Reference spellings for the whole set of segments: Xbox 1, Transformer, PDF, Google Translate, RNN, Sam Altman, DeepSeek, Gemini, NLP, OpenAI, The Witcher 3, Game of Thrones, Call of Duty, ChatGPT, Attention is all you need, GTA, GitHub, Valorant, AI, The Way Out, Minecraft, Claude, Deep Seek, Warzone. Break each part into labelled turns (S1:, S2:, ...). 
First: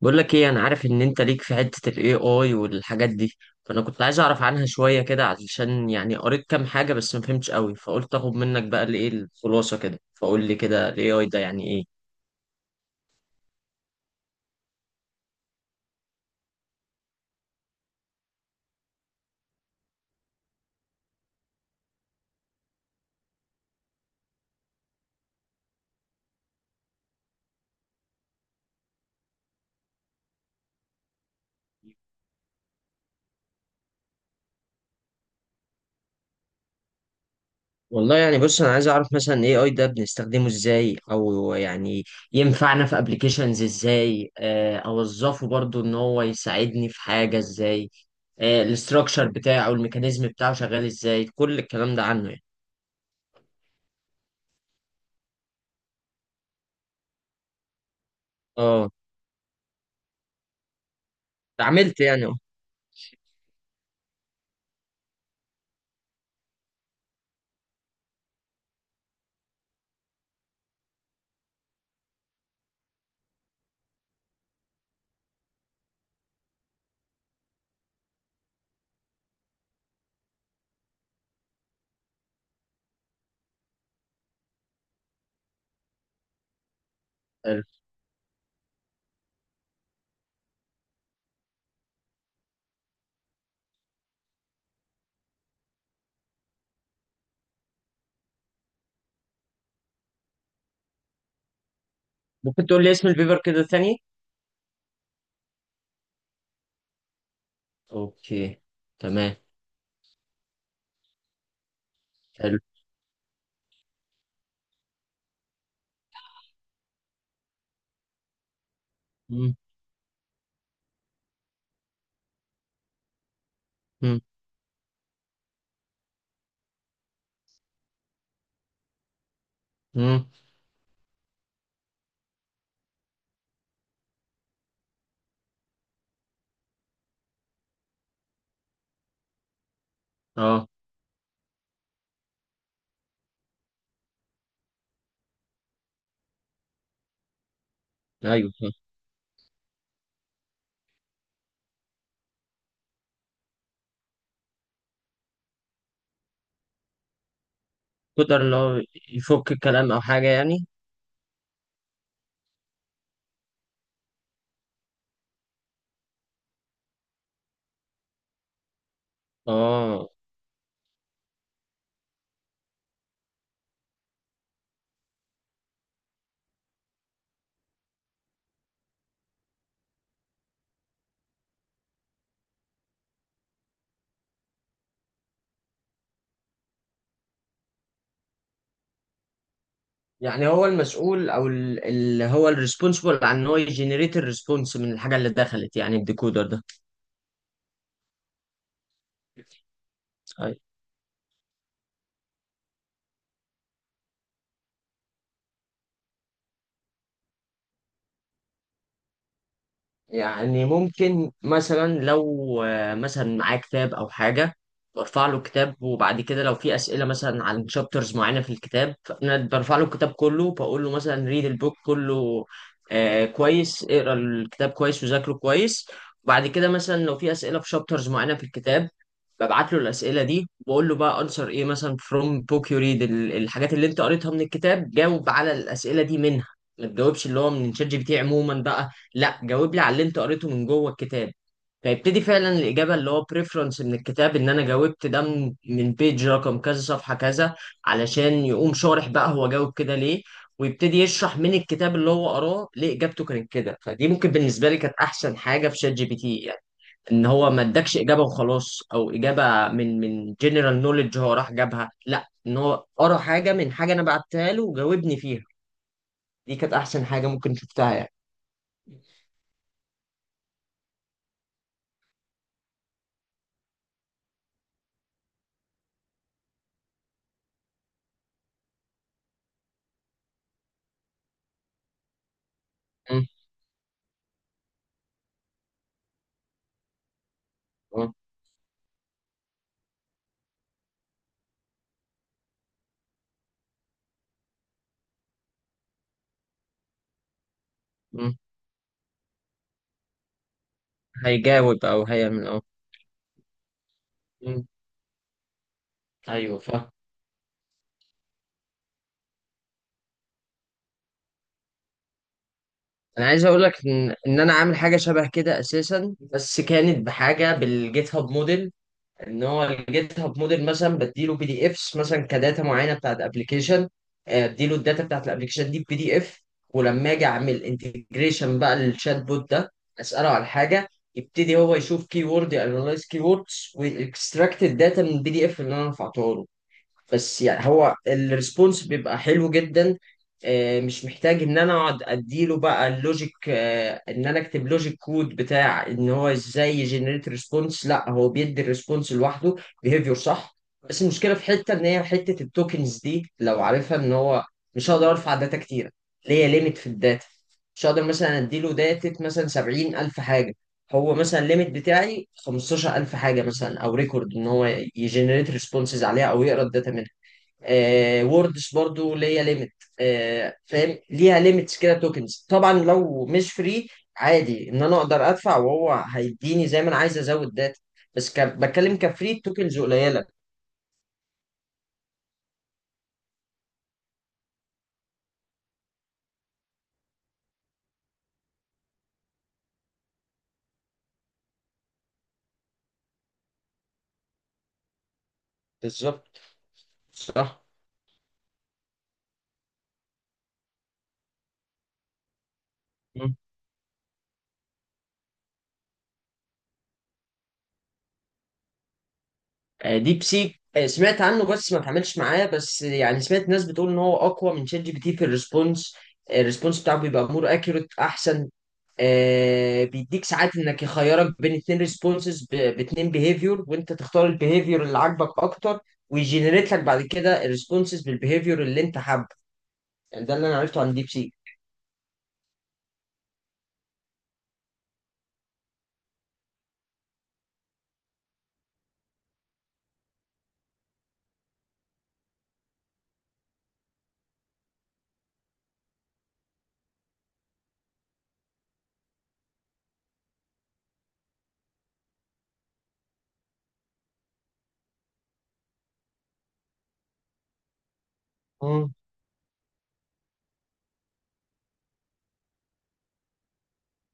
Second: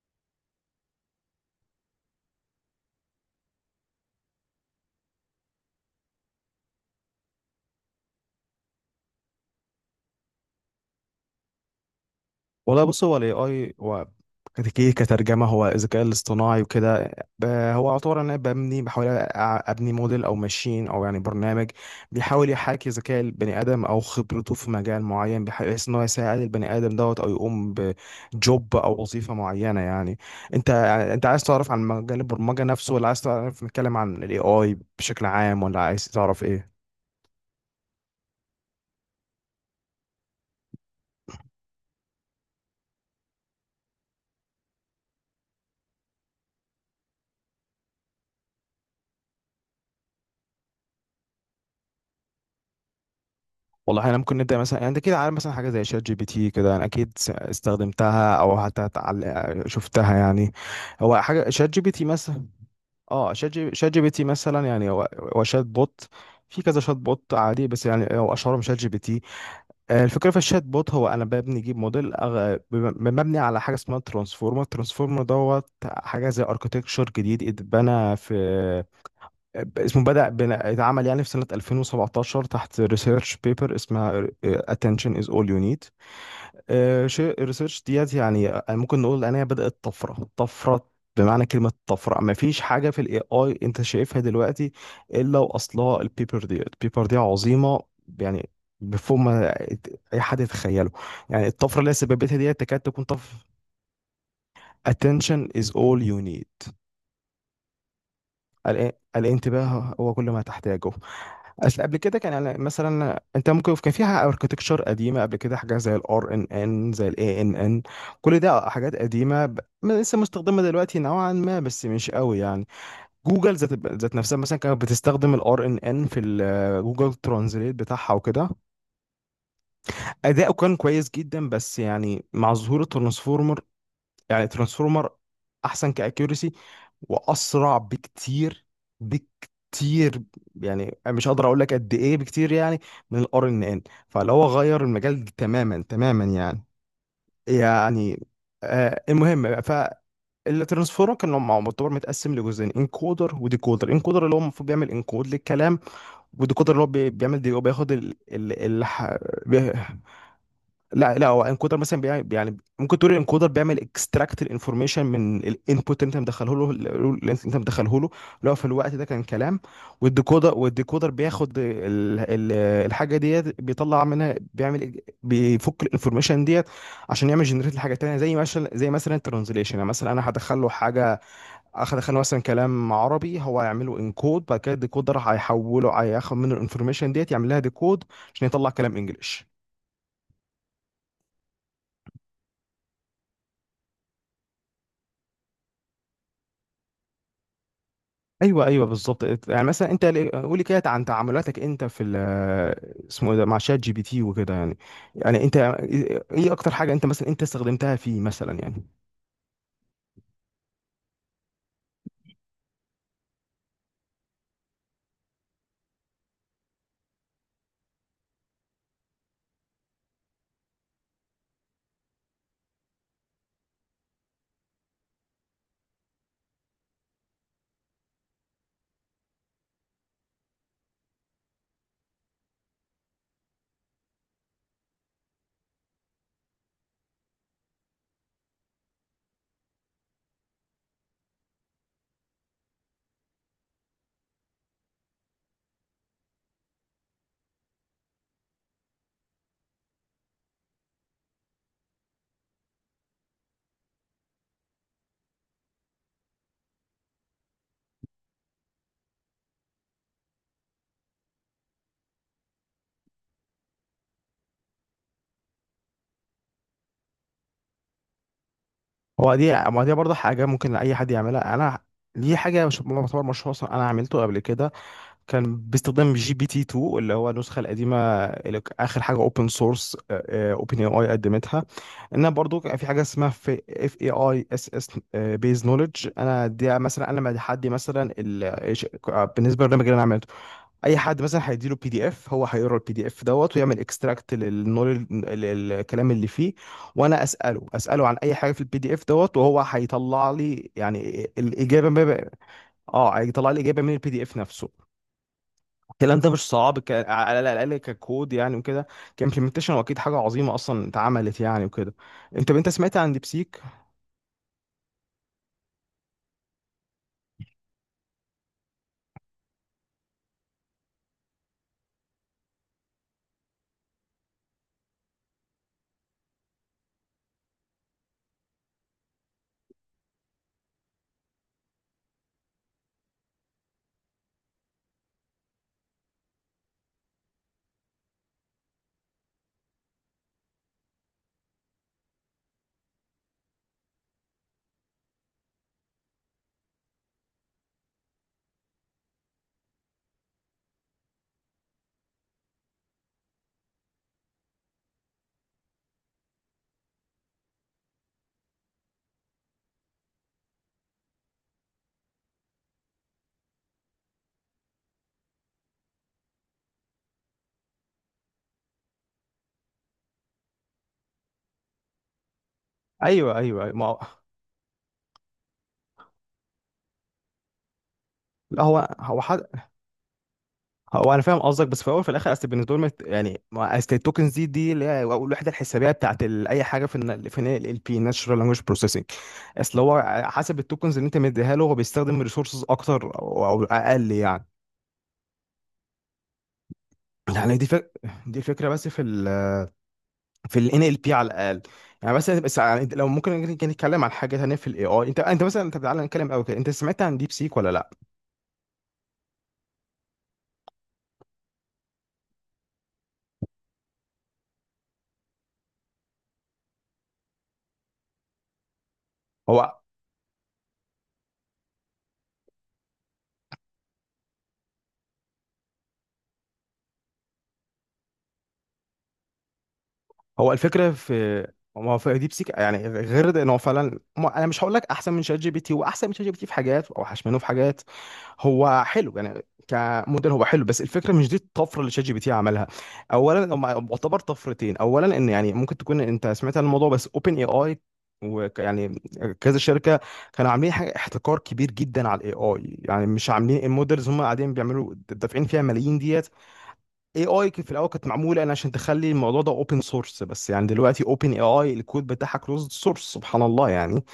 S1: بقول لك ايه، انا عارف ان انت ليك في حتة الاي اي والحاجات دي. فانا كنت عايز اعرف عنها شوية كده علشان يعني قريت كام حاجة بس ما فهمتش قوي، فقلت اخد منك بقى الايه الخلاصة كده. فقول لي كده الاي اي ده يعني ايه؟
S2: والله بص، هو الاي اي هو كترجمه هو الذكاء الاصطناعي وكده. هو عباره ان انا ببني، بحاول ابني موديل او ماشين او يعني برنامج بيحاول يحاكي ذكاء البني ادم او خبرته في مجال معين، بحيث ان هو يساعد البني ادم دوت، او يقوم بجوب او وظيفه معينه يعني. انت انت عايز تعرف عن مجال البرمجه نفسه، ولا عايز تعرف نتكلم عن الاي اي بشكل عام، ولا عايز تعرف ايه؟
S1: والله يعني بص، انا عايز اعرف مثلا الاي اي ده بنستخدمه ازاي او يعني ينفعنا في ابلكيشنز ازاي. اوظفه برضو ان هو يساعدني في حاجة ازاي. الاستراكشر بتاعه، الميكانيزم بتاعه شغال ازاي، كل الكلام ده عنه يعني.
S2: والله احنا ممكن نبدا مثلا، يعني انت كده عارف مثلا حاجه زي شات جي بي تي كده، انا اكيد استخدمتها او حتى
S1: اه،
S2: شفتها يعني. هو حاجه شات جي بي
S1: اتعاملت
S2: تي
S1: يعني.
S2: مثلا. اه، شات جي بي تي مثلا، يعني هو شات بوت. في كذا شات بوت عادي، بس يعني هو اشهرهم شات جي بي تي. الفكره في الشات بوت، هو انا ببني اجيب موديل مبني على حاجه اسمها ترانسفورمر. ترانسفورمر دوت حاجه زي اركتكتشر جديد اتبنى في، اسمه اتعمل يعني في سنة 2017 تحت ريسيرش بيبر اسمها Attention is all you need. شيء
S1: اه،
S2: الريسيرش ديت، يعني ممكن نقول ان هي بدأت طفرة. بمعنى كلمة طفرة، ما فيش حاجة في الاي اي انت شايفها دلوقتي الا واصلها البيبر دي. البيبر دي عظيمة يعني، بفوق ما اي حد يتخيله يعني. الطفرة اللي هي سببتها ديت
S1: ممكن
S2: تكاد
S1: تقول لي
S2: تكون
S1: اسم
S2: طفرة.
S1: البيبر كده ثاني.
S2: Attention is all you need.
S1: اوكي. تمام.
S2: الانتباه هو كل ما تحتاجه. اصل قبل كده كان يعني
S1: حلو.
S2: مثلا انت ممكن كان فيها اركتكتشر قديمه قبل كده، حاجه زي الار ان ان، زي الاي ان ان. كل ده حاجات قديمه،
S1: مم،
S2: ما لسه مستخدمه دلوقتي نوعا ما، بس مش قوي يعني. جوجل ذات
S1: مم،
S2: نفسها مثلا كانت بتستخدم الار ان ان في ال جوجل ترانزليت بتاعها وكده.
S1: مم.
S2: اداؤه كان كويس جدا، بس يعني مع ظهور الترانسفورمر. يعني ترانسفورمر احسن كاكيورسي، واسرع بكتير
S1: اه،
S2: يعني. مش هقدر اقول لك قد ايه بكتير يعني من الار ان ان. فلو هو غير المجال تماما يعني. يعني
S1: ايوه صح.
S2: المهم. فالترانسفورم كان معتبر متقسم لجزئين، انكودر وديكودر. انكودر اللي هو المفروض بيعمل انكود للكلام، وديكودر اللي هو بيعمل دي، هو بياخد ال
S1: قدر اللي
S2: ال
S1: هو
S2: ال
S1: يفك الكلام او حاجه يعني.
S2: لا لا، هو انكودر مثلا بيعمل، يعني ممكن تقول الانكودر بيعمل اكستراكت الانفورميشن من الانبوت اللي انت مدخله له، لو في الوقت ده كان كلام.
S1: اه،
S2: والديكودر بياخد ال الحاجه ديت، بيطلع منها، بيعمل بيفك الانفورميشن ديت عشان يعمل جنريت لحاجه تانيه، زي مثلا الترانزليشن. يعني مثلا انا هدخل له حاجه، هدخل له مثلا كلام عربي، هو هيعمله انكود، بعد كده الديكودر هيحوله، هياخد منه الانفورميشن ديت، يعمل لها ديكود عشان يطلع كلام انجلش.
S1: يعني هو المسؤول او ال- اللي هو الريسبونسبل عن ان هو يجنريت الريسبونس من الحاجه اللي دخلت يعني الديكودر
S2: ايوه، ايوه، بالظبط. يعني مثلا انت
S1: ده.
S2: قولي كده عن تعاملاتك انت في اسمه إيه ده، مع شات جي بي تي وكده يعني. يعني انت ايه اكتر حاجه انت مثلا انت استخدمتها فيه مثلا يعني؟
S1: يعني ممكن مثلا لو مثلا معاه كتاب او حاجه، برفع له كتاب، وبعد كده لو في اسئله مثلا عن شابترز معينه في الكتاب، فانا برفع له الكتاب كله بقول له مثلا ريد البوك كله، آه كويس اقرا الكتاب كويس وذاكره كويس. وبعد كده مثلا لو في اسئله في شابترز معينه في الكتاب، ببعت له الاسئله دي وبقول له بقى انسر ايه مثلا فروم بوك يو ريد، الحاجات اللي انت قريتها من الكتاب جاوب على الاسئله دي منها. ما تجاوبش اللي هو من شات جي بي تي عموما بقى، لا جاوب لي على اللي انت قريته من جوه الكتاب. فيبتدي فعلا الإجابة اللي هو بريفرنس من الكتاب، إن أنا جاوبت ده من بيج رقم كذا صفحة كذا علشان يقوم شارح بقى هو جاوب كده ليه. ويبتدي يشرح من الكتاب اللي هو قراه ليه إجابته كانت كده. فدي ممكن بالنسبة لي كانت أحسن حاجة في شات جي بي تي يعني. إن هو ما ادكش إجابة وخلاص أو إجابة من جنرال نوليدج هو راح جابها، لا إن هو قرا حاجة من حاجة أنا بعتها له وجاوبني فيها. دي كانت أحسن حاجة ممكن شفتها يعني.
S2: هو دي، ما دي برضه حاجه ممكن اي حد يعملها، انا دي حاجه مش يعتبر مشروع اصلا، انا عملته قبل كده. كان باستخدام جي بي تي 2، اللي هو النسخه القديمه. اخر حاجه اوبن سورس اوبن اي اي قدمتها، انها برضو كان في حاجه
S1: م-
S2: اسمها في اف اي اي اس اس بيز نولج. انا دي مثلا انا مع حد
S1: م-
S2: مثلا بالنسبه للبرنامج اللي انا عملته، اي حد مثلا هيديله بي دي اف، هو هيقرا البي دي اف دوت، ويعمل اكستراكت للنولج الكلام اللي فيه. وانا اساله عن اي
S1: م.
S2: حاجه في البي دي اف دوت، وهو هيطلع لي يعني
S1: هيجاوب
S2: الاجابه.
S1: او
S2: ما ب-
S1: هيعمل، اه.
S2: اه، هيطلع لي اجابه من البي دي اف
S1: مم.
S2: نفسه. الكلام ده مش
S1: ايوه
S2: صعب،
S1: فاهم.
S2: على الاقل ككود يعني وكده، كامبلمنتيشن، واكيد حاجه عظيمه اصلا اتعملت يعني وكده. انت سمعت عن
S1: انا عايز
S2: ديبسيك؟
S1: اقول لك ان انا عامل حاجه شبه كده اساسا، بس كانت بحاجه بالجيت هاب موديل. ان هو الجيت هاب موديل مثلا بديله بي دي افس مثلا كداتا معينه بتاعت ابلكيشن، اديله الداتا بتاعت الابلكيشن دي بي دي اف. ولما اجي اعمل انتجريشن بقى للشات بوت ده، اساله على حاجه، يبتدي هو يشوف كي وورد، انالايز كي ووردز ويكستراكت الداتا من البي دي اف اللي انا رفعته له. بس يعني هو الريسبونس بيبقى حلو جدا. مش محتاج ان انا اقعد اديله بقى اللوجيك، ان انا اكتب لوجيك كود بتاع ان هو ازاي يجنريت ريسبونس. لا هو بيدي الريسبونس لوحده، بيهيفير صح. بس المشكله في حته ان هي حته التوكنز دي لو عارفها، ان هو مش هقدر ارفع داتا كتير، ليا ليميت في الداتا. مش هقدر مثلا اديله داتا مثلا 70000 حاجه، هو مثلا الليميت بتاعي 15000 حاجه مثلا، او ريكورد ان هو يجنريت ريسبونسز عليها او يقرا الداتا منها. آه ووردز برضو ليا ليميت. آه فاهم، ليها ليميتس كده توكنز طبعا لو
S2: ايوه،
S1: مش
S2: ايوه، أيوة. ما
S1: فري.
S2: هو،
S1: عادي ان انا اقدر ادفع وهو هيديني زي ما انا عايز ازود داتا، بس
S2: لا هو
S1: بتكلم
S2: هو
S1: كفري
S2: حد
S1: التوكنز قليله.
S2: هو انا فاهم قصدك، بس في الاول وفي الاخر، اصل بالنسبه لهم اصل التوكنز دي اللي هي الوحده الحسابيه بتاعت اي حاجه في ال، في ال بي ناتشرال لانجويج بروسيسنج. اصل هو حسب التوكنز اللي انت مديها له، هو بيستخدم ريسورسز اكتر او اقل يعني.
S1: بالظبط
S2: يعني
S1: صح.
S2: دي فكره، بس في ال، في ال NLP على الاقل. يعني مثلا، بس يعني انت لو
S1: مم.
S2: ممكن نتكلم عن حاجه تانيه في الاي اي. انت تعالى نتكلم قوي كده. انت سمعت عن ديب سيك ولا لا؟
S1: آه ديب سيك، آه سمعت عنه بس ما اتعاملش معاه. بس يعني سمعت ناس بتقول ان هو اقوى من شات جي بي تي في الريسبونس. الريسبونس بتاعه بيبقى مور اكيوريت احسن.
S2: هو
S1: بيديك ساعات انك يخيرك بين اتنين ريسبونسز باتنين بيهيفيور وانت تختار البيهيفيور اللي عاجبك اكتر. ويجنريت لك بعد كده الريسبونسز بالبيهيفيور اللي انت حابه. يعني ده اللي
S2: هو
S1: انا عرفته
S2: الفكره
S1: عن ديب
S2: في
S1: سيك.
S2: ما هو في ديب سيك يعني غير ده، ان هو فعلا انا مش هقول لك احسن من شات جي بي تي، هو احسن من شات جي بي تي في حاجات، واوحش منه في حاجات. هو حلو يعني، كموديل هو حلو، بس الفكره مش دي الطفره اللي شات جي بي تي عملها. اولا، هم يعتبر طفرتين. اولا ان يعني ممكن تكون انت سمعت عن الموضوع، بس اوبن اي اي ويعني كذا شركه كانوا عاملين حاجه احتكار كبير جدا على الاي اي، يعني مش عاملين المودلز، هم قاعدين بيعملوا دافعين فيها ملايين ديت. اي اي في الاول كانت معموله انا عشان
S1: امم.
S2: تخلي الموضوع ده اوبن سورس، بس يعني دلوقتي اوبن اي اي الكود بتاعها كلوزد سورس، سبحان الله يعني.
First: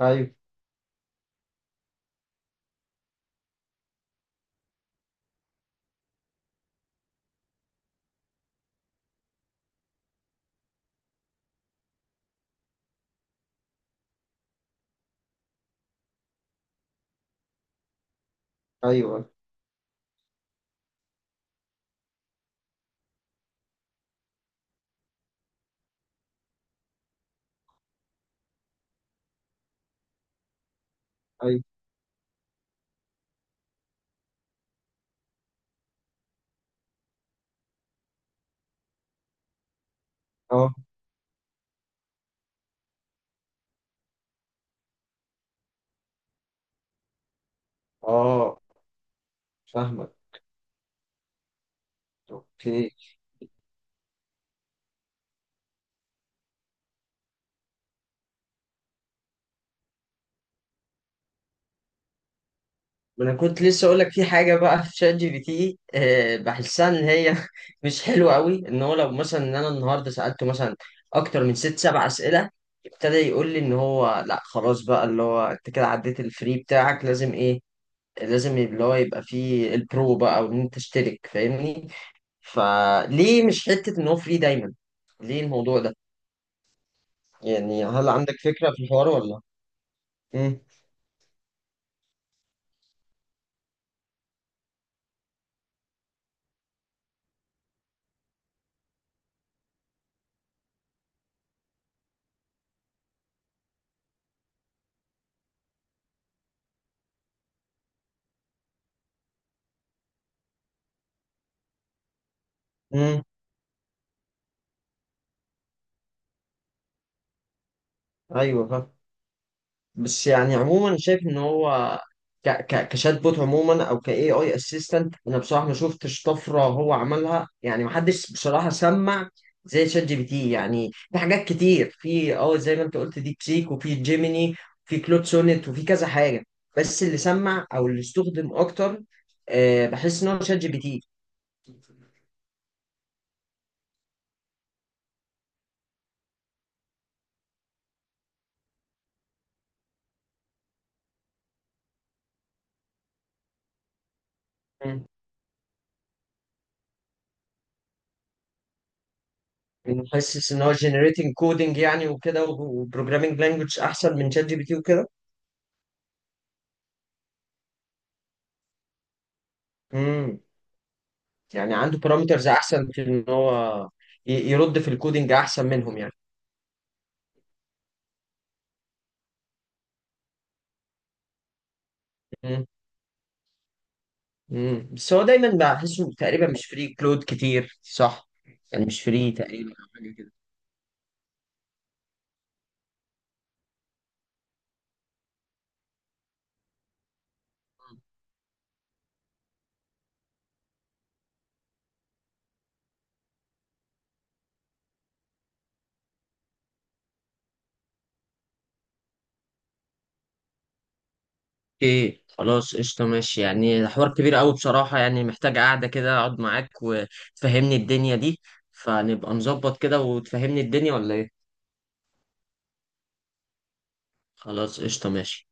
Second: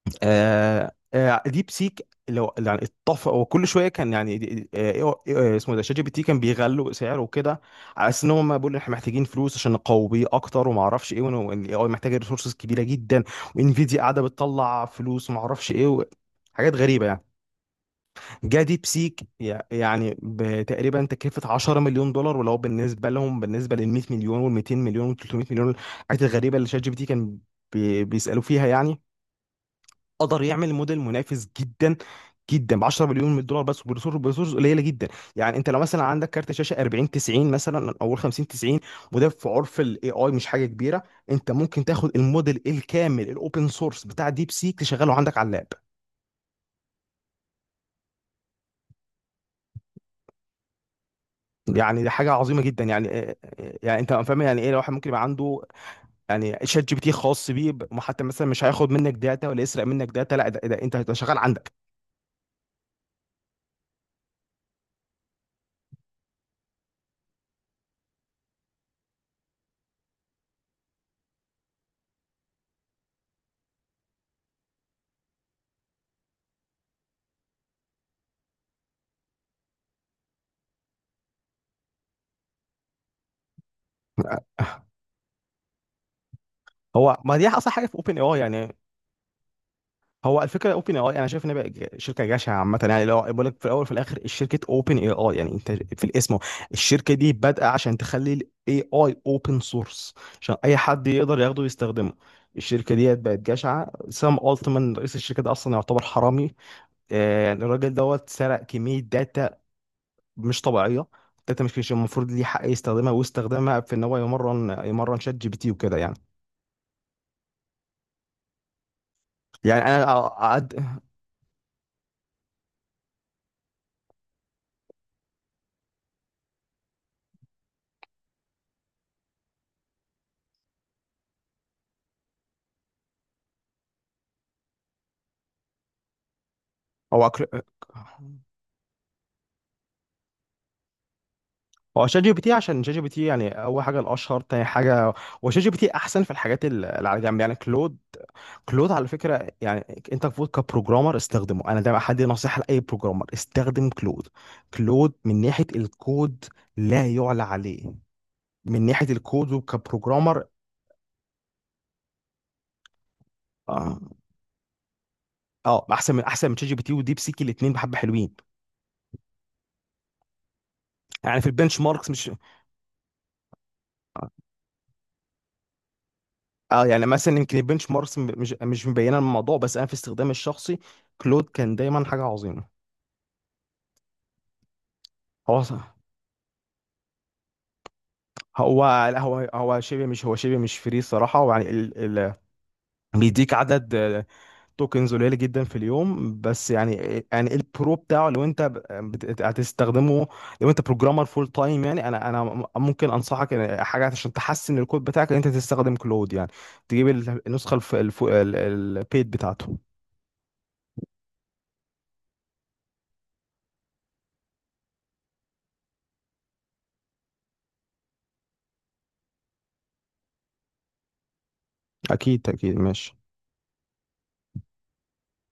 S1: ايوه،
S2: ديب سيك لو يعني اتفق، وكل شويه كان يعني دي- آه إيه، إيه، آه اسمه ده شات جي بي تي كان بيغلوا سعره وكده، على اساس ان هم بيقولوا احنا محتاجين فلوس عشان نقوي بيه اكتر وما اعرفش ايه، والاي اي محتاجه ريسورسز كبيره جدا، وانفيديا قاعده بتطلع فلوس وما اعرفش ايه حاجات غريبه يعني. جه ديب سيك
S1: ايوه،
S2: يعني بتقريبا تكلفة 10 مليون دولار، ولو بالنسبة لهم بالنسبة لل 100 مليون وال 200 مليون وال 300 مليون، الحاجات الغريبة اللي شات جي بي تي كان بيسألوا فيها يعني، قدر يعمل موديل منافس
S1: ايوه.
S2: جدا ب 10 مليون من الدولار بس، وبريسورس قليله جدا. يعني انت لو مثلا عندك كارت شاشه 40 90 مثلا، او 50 90، وده في عرف الاي اي مش حاجه
S1: اه،
S2: كبيره. انت ممكن تاخد الموديل الكامل الاوبن سورس بتاع ديب سيك، تشغله عندك على اللاب.
S1: اه، فاهمك.
S2: يعني دي حاجه عظيمه جدا
S1: اوكي.
S2: يعني. يعني انت فاهم يعني ايه الواحد ممكن يبقى عنده. يعني شات جي بي تي خاص بيه، وحتى مثلا مش هياخد منك داتا ولا يسرق منك داتا، لا ده، انت ده شغال عندك.
S1: ما انا كنت لسه اقول لك في حاجه بقى في شات جي بي تي، بحسها ان هي مش حلوه قوي. ان هو لو مثلا ان انا النهارده سالته مثلا اكتر من ست سبع اسئله، ابتدى يقول لي ان هو لا خلاص بقى اللي هو انت كده عديت الفري بتاعك، لازم ايه، لازم اللي هو يبقى فيه البرو بقى او ان انت تشترك، فاهمني؟ فليه مش حته ان هو فري دايما؟ ليه الموضوع ده؟
S2: هو، ما دي اصلا
S1: يعني
S2: حاجه في
S1: هل
S2: اوبن اي
S1: عندك
S2: اي
S1: فكره
S2: يعني.
S1: في الحوار ولا؟
S2: هو
S1: امم.
S2: الفكره اوبن اي اي، انا شايف ان بقى شركه جشعه عامه يعني، لو بقول لك. في الاول وفي الاخر، الشركه اوبن اي اي يعني انت في الاسم. الشركه دي بادئه عشان تخلي الاي اي اوبن سورس، عشان اي حد يقدر ياخده ويستخدمه. الشركه دي بقت جشعه. سام التمان، رئيس الشركه ده، اصلا يعتبر حرامي. يعني الراجل دوت سرق كمية داتا مش طبيعية، داتا مش المفروض ليه حق يستخدمها،
S1: امم.
S2: واستخدامها في ان هو يمرن شات جي بي تي وكده يعني.
S1: ايوه.
S2: يعني انا
S1: بس يعني
S2: أقعد
S1: عموما أنا شايف ان هو ك ك كشات بوت عموما او ك اي اي اسيستنت، انا بصراحه ما شفتش طفره هو عملها. يعني ما حدش بصراحه سمع زي شات جي بي تي يعني. في حاجات كتير، في اه زي ما انت قلت ديب سيك وفي جيميني، في كلود سونيت وفي كذا حاجه. بس اللي
S2: او أكر...
S1: سمع او اللي استخدم اكتر، آه بحس ان هو شات جي بي تي.
S2: هو شات جي بي تي، عشان شات جي بي تي يعني اول حاجه الاشهر، تاني حاجه هو شات جي بي تي احسن في الحاجات اللي على جنب. يعني كلود، كلود على فكره، يعني انت المفروض كبروجرامر استخدمه. انا ده حد نصيحه لاي بروجرامر: استخدم كلود.
S1: مم.
S2: كلود من ناحيه الكود لا يعلى عليه، من ناحيه الكود
S1: يعني
S2: وكبروجرامر.
S1: حاسس ان هو جنريتنج كودنج يعني وكده وبروجرامينج لانجوج
S2: اه،
S1: احسن من شات جي بي تي وكده.
S2: اه، احسن من شات جي بي تي وديب سيك. الاثنين بحبه حلوين
S1: مم.
S2: يعني. في
S1: يعني
S2: البنش
S1: عنده
S2: ماركس مش،
S1: بارامترز احسن في ان هو
S2: اه،
S1: يرد في الكودينج احسن منهم يعني.
S2: يعني مثلا يمكن البنش ماركس مش مبينه الموضوع، بس انا في استخدامي الشخصي كلود كان دايما حاجه
S1: مم.
S2: عظيمه.
S1: مم. بس هو دايما
S2: هو
S1: بحسه تقريبا مش فري كلود كتير صح.
S2: هو
S1: يعني مش
S2: لا،
S1: فري
S2: هو
S1: تقريبا
S2: هو
S1: او
S2: شبه
S1: حاجه
S2: مش،
S1: كده.
S2: فري صراحه. ويعني بيديك عدد توكنز قليله جدا في اليوم بس يعني. يعني البرو بتاعه لو انت هتستخدمه، لو انت بروجرامر فول تايم يعني، انا ممكن انصحك ان حاجه عشان تحسن الكود بتاعك ان انت تستخدم كلود يعني، تجيب النسخه البيد بتاعته.
S1: اوكي خلاص قشطه ماشي. يعني ده حوار كبير قوي بصراحه، يعني محتاج قعده كده اقعد معاك وتفهمني الدنيا دي، فنبقى نظبط كده وتفهمني الدنيا ولا ايه؟
S2: اكيد اكيد ماشي.
S1: خلاص قشطه ماشي.